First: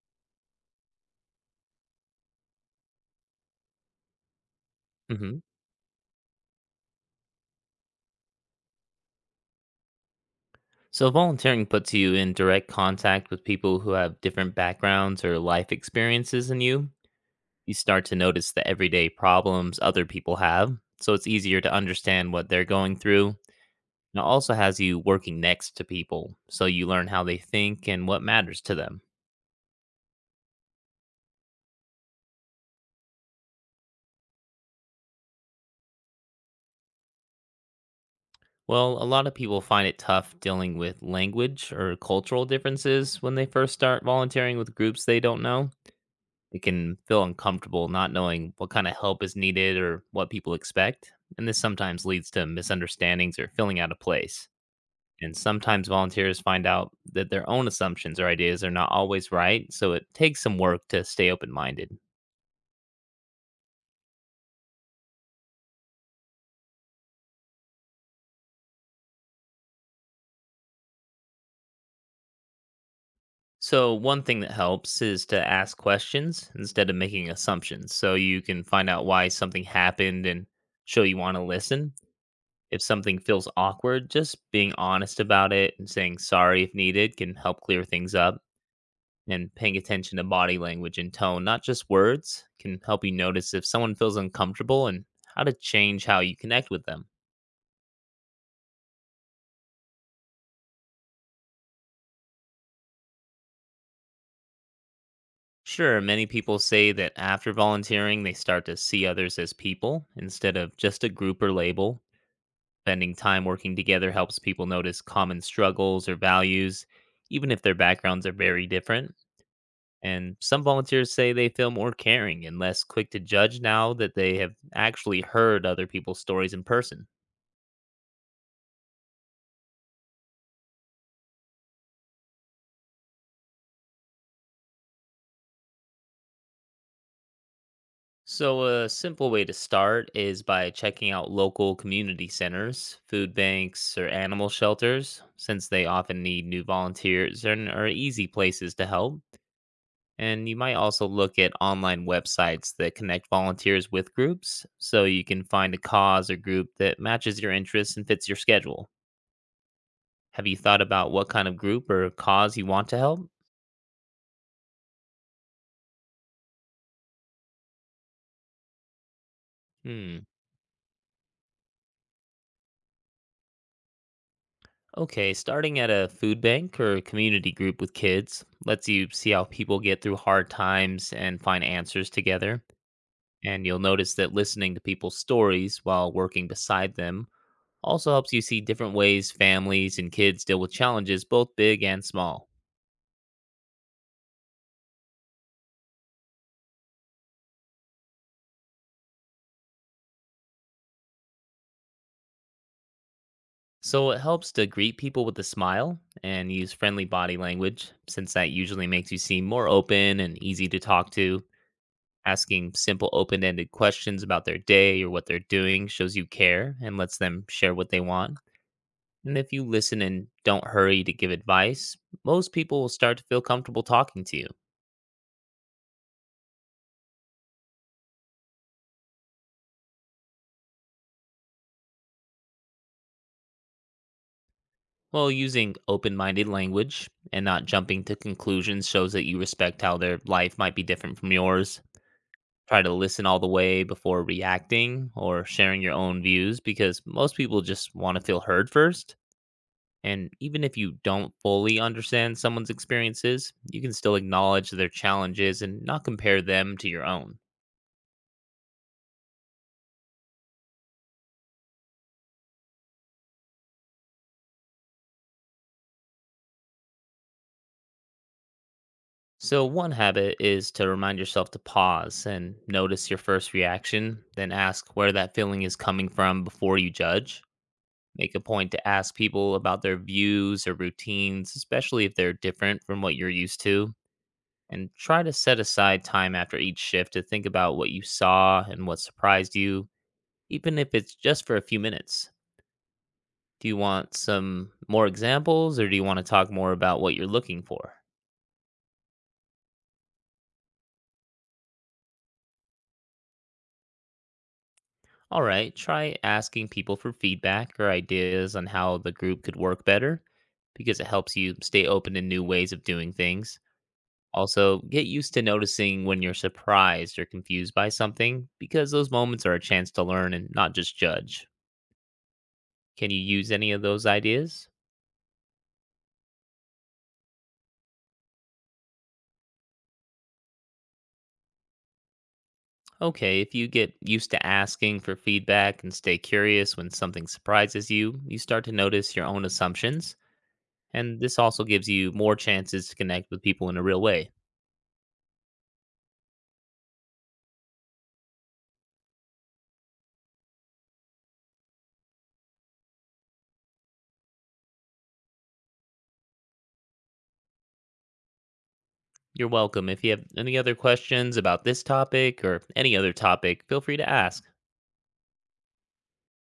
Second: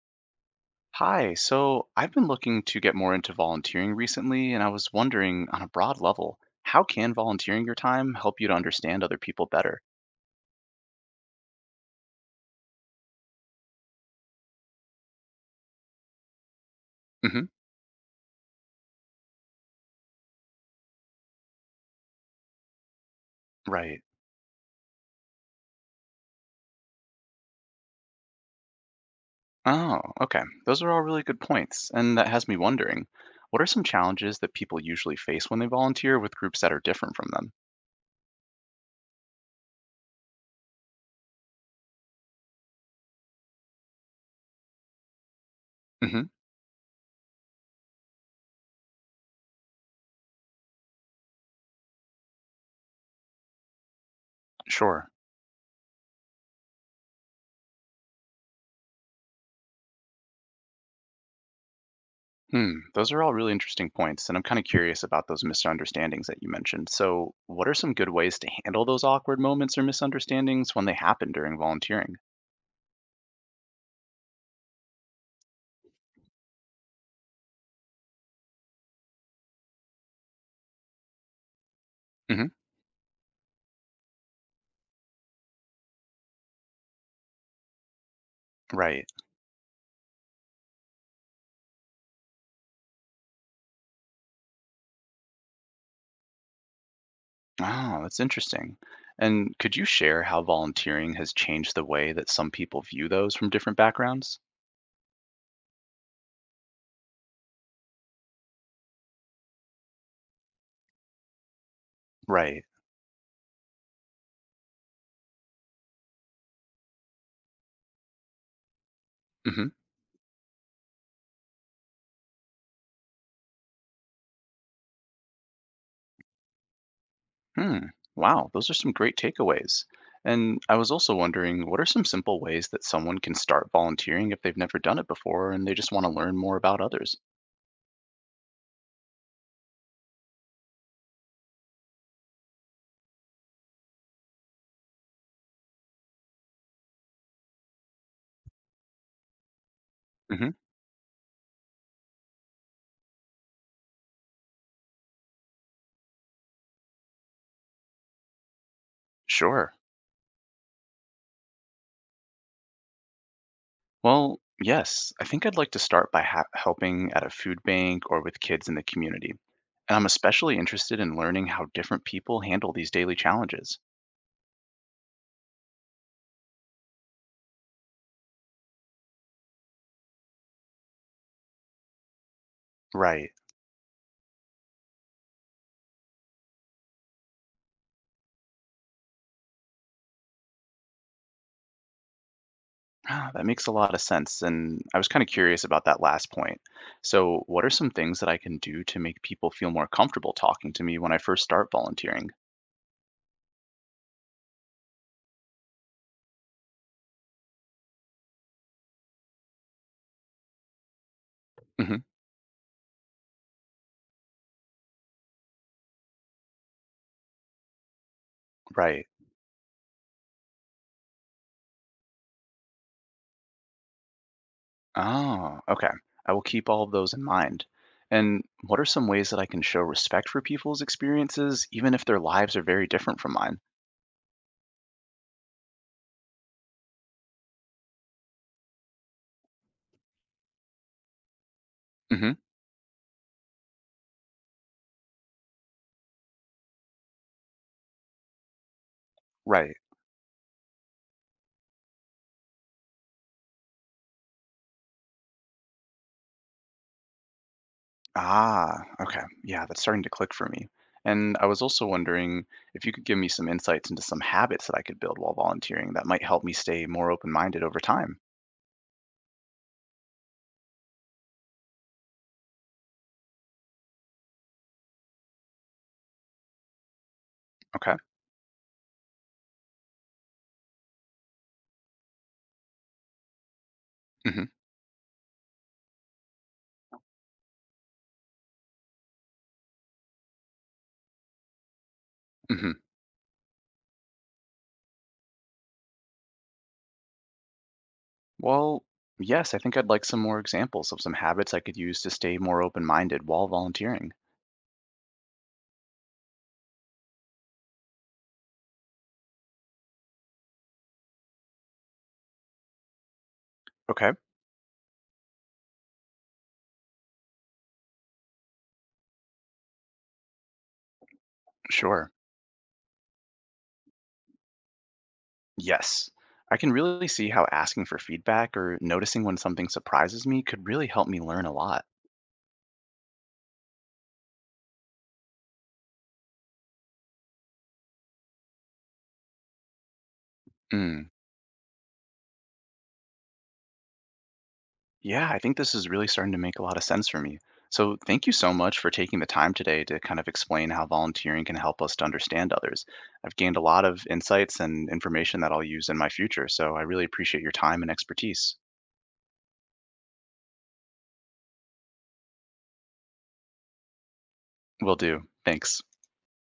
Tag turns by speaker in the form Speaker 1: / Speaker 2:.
Speaker 1: Hi, so I've been looking to get more into volunteering recently, and I was
Speaker 2: Hmm.
Speaker 1: wondering on a broad level, how can volunteering your time help you to understand other people better?
Speaker 2: So, volunteering puts you in direct contact with people who have different backgrounds or life experiences than you.
Speaker 1: Hmm.
Speaker 2: You start to notice the everyday problems other people have, so it's easier to understand what they're going through. And
Speaker 1: Right.
Speaker 2: it also has you working next to people, so you learn how they think and what matters to them.
Speaker 1: Oh, okay. Those are all really good points, and that has me wondering, what are some challenges that people usually face when they volunteer with groups that are different from them?
Speaker 2: Well, a lot of people find it tough dealing with language or cultural differences when they first start volunteering with groups they don't know.
Speaker 1: Hmm.
Speaker 2: It can feel uncomfortable not knowing what kind of help is needed or what people expect, and this sometimes leads to misunderstandings or feeling out of place.
Speaker 1: Sure.
Speaker 2: And sometimes volunteers find out that their own assumptions or ideas are not always right, so it takes some work to stay open minded.
Speaker 1: Hmm, those are all really interesting points, and I'm kind of curious about those misunderstandings that you mentioned. So, what are some good ways to handle those awkward moments or misunderstandings when they happen during volunteering?
Speaker 2: So, one thing that helps is to ask questions instead of making assumptions. So, you can find out why something happened and show you want to listen. If something feels awkward, just being honest about it and saying sorry if needed can help clear things up.
Speaker 1: Right.
Speaker 2: And paying attention to body language and tone, not just words, can help you notice if someone feels uncomfortable and how to change how you connect with them.
Speaker 1: Oh, that's interesting. And could you share how volunteering has changed the way that some people view those from different backgrounds?
Speaker 2: Sure, many people say that after volunteering, they start to see others as people instead of just a group or label.
Speaker 1: Right.
Speaker 2: Spending time working together helps people notice common struggles or values, even if their backgrounds are very different.
Speaker 1: Hmm.
Speaker 2: And some volunteers say they feel more caring and less quick to judge now that they have actually heard other people's stories in person.
Speaker 1: Hmm. Wow, those are some great takeaways. And I was also wondering, what are some simple ways that someone can start volunteering if they've never done it before and they just want to learn more about others?
Speaker 2: So, a simple way to start is by checking out local community centers, food banks, or animal shelters, since they often need new volunteers and are easy places to help. And
Speaker 1: Hmm.
Speaker 2: you might also look at online websites that connect volunteers with groups so you can find a cause or group that matches your interests and fits your schedule.
Speaker 1: Sure.
Speaker 2: Have you thought about what kind of group or cause you want to help?
Speaker 1: Well, yes, I think I'd like to start by helping at a food bank or with kids in the community. And I'm
Speaker 2: Hmm.
Speaker 1: especially interested in learning how different people handle these daily challenges.
Speaker 2: Okay, starting at a food bank or community group with kids lets you see how people get through hard times and find answers together.
Speaker 1: Right.
Speaker 2: And you'll notice that listening to people's stories while working beside them also helps you see different ways families and kids deal with challenges, both big and small.
Speaker 1: Ah, that makes a lot of sense. And I was kind of curious about that last point. So, what are some things that I can do to make people feel more comfortable talking to me when I first start volunteering?
Speaker 2: So it helps to greet people with a smile and use friendly body language, since that usually makes you seem more open and easy to talk to.
Speaker 1: Hmm.
Speaker 2: Asking simple, open ended questions about their day or what they're doing shows you care and lets them share what they want.
Speaker 1: Right.
Speaker 2: And if you listen and don't hurry to give advice, most people will start to feel comfortable talking to you.
Speaker 1: Oh, okay. I will keep all of those in mind. And what are some ways that I can show respect for people's experiences, even if their lives are very different from mine?
Speaker 2: Well, using open minded language and not jumping to conclusions shows that you respect how their life might be different from yours.
Speaker 1: Hmm.
Speaker 2: Try to listen all the way before reacting or sharing your own views because most people just want to feel heard first.
Speaker 1: Right.
Speaker 2: And even if you don't fully understand someone's experiences, you can still acknowledge their challenges and not compare them to your own.
Speaker 1: Ah, okay. Yeah, that's starting to click for me. And I was also wondering if you could give me some insights into some habits that I could build while volunteering that might help me stay more open-minded over time.
Speaker 2: So, one habit is to remind yourself to pause and notice your first reaction, then ask where that feeling is coming from before you judge.
Speaker 1: Okay.
Speaker 2: Make a point to ask people about their views or routines, especially if they're different from what you're used to.
Speaker 1: Hmm.
Speaker 2: And try to set aside time after each shift to think about what you saw and what surprised you, even if it's just for a few minutes.
Speaker 1: Hmm.
Speaker 2: Do you want some more examples or do you want to talk more about what you're looking for?
Speaker 1: Well, yes, I think I'd like some more examples of some habits I could use to stay more open-minded while volunteering.
Speaker 2: All right, try asking people for feedback or ideas on how the group could work better because it helps you stay open to new ways of doing things.
Speaker 1: Okay,
Speaker 2: Also, get used to noticing when you're surprised or confused by something because those moments are a chance to learn and not just judge.
Speaker 1: sure.
Speaker 2: Can you use any of those ideas?
Speaker 1: Yes. I can really see how asking for feedback or noticing when something surprises me could really help me learn a lot.
Speaker 2: Okay, if you get used to asking for feedback and stay curious when something surprises you, you start to notice your own assumptions.
Speaker 1: Mm.
Speaker 2: And this also gives you more chances to connect with people in a real way.
Speaker 1: Yeah, I think this is really starting to make a lot of sense for me. So, thank you so much for taking the time today to kind of explain how volunteering can help us to understand others. I've gained a lot of insights and information that I'll use in my future, so I really appreciate your time and expertise.
Speaker 2: You're welcome. If you have any other questions about this topic or any other topic, feel free to ask.
Speaker 1: Will do. Thanks.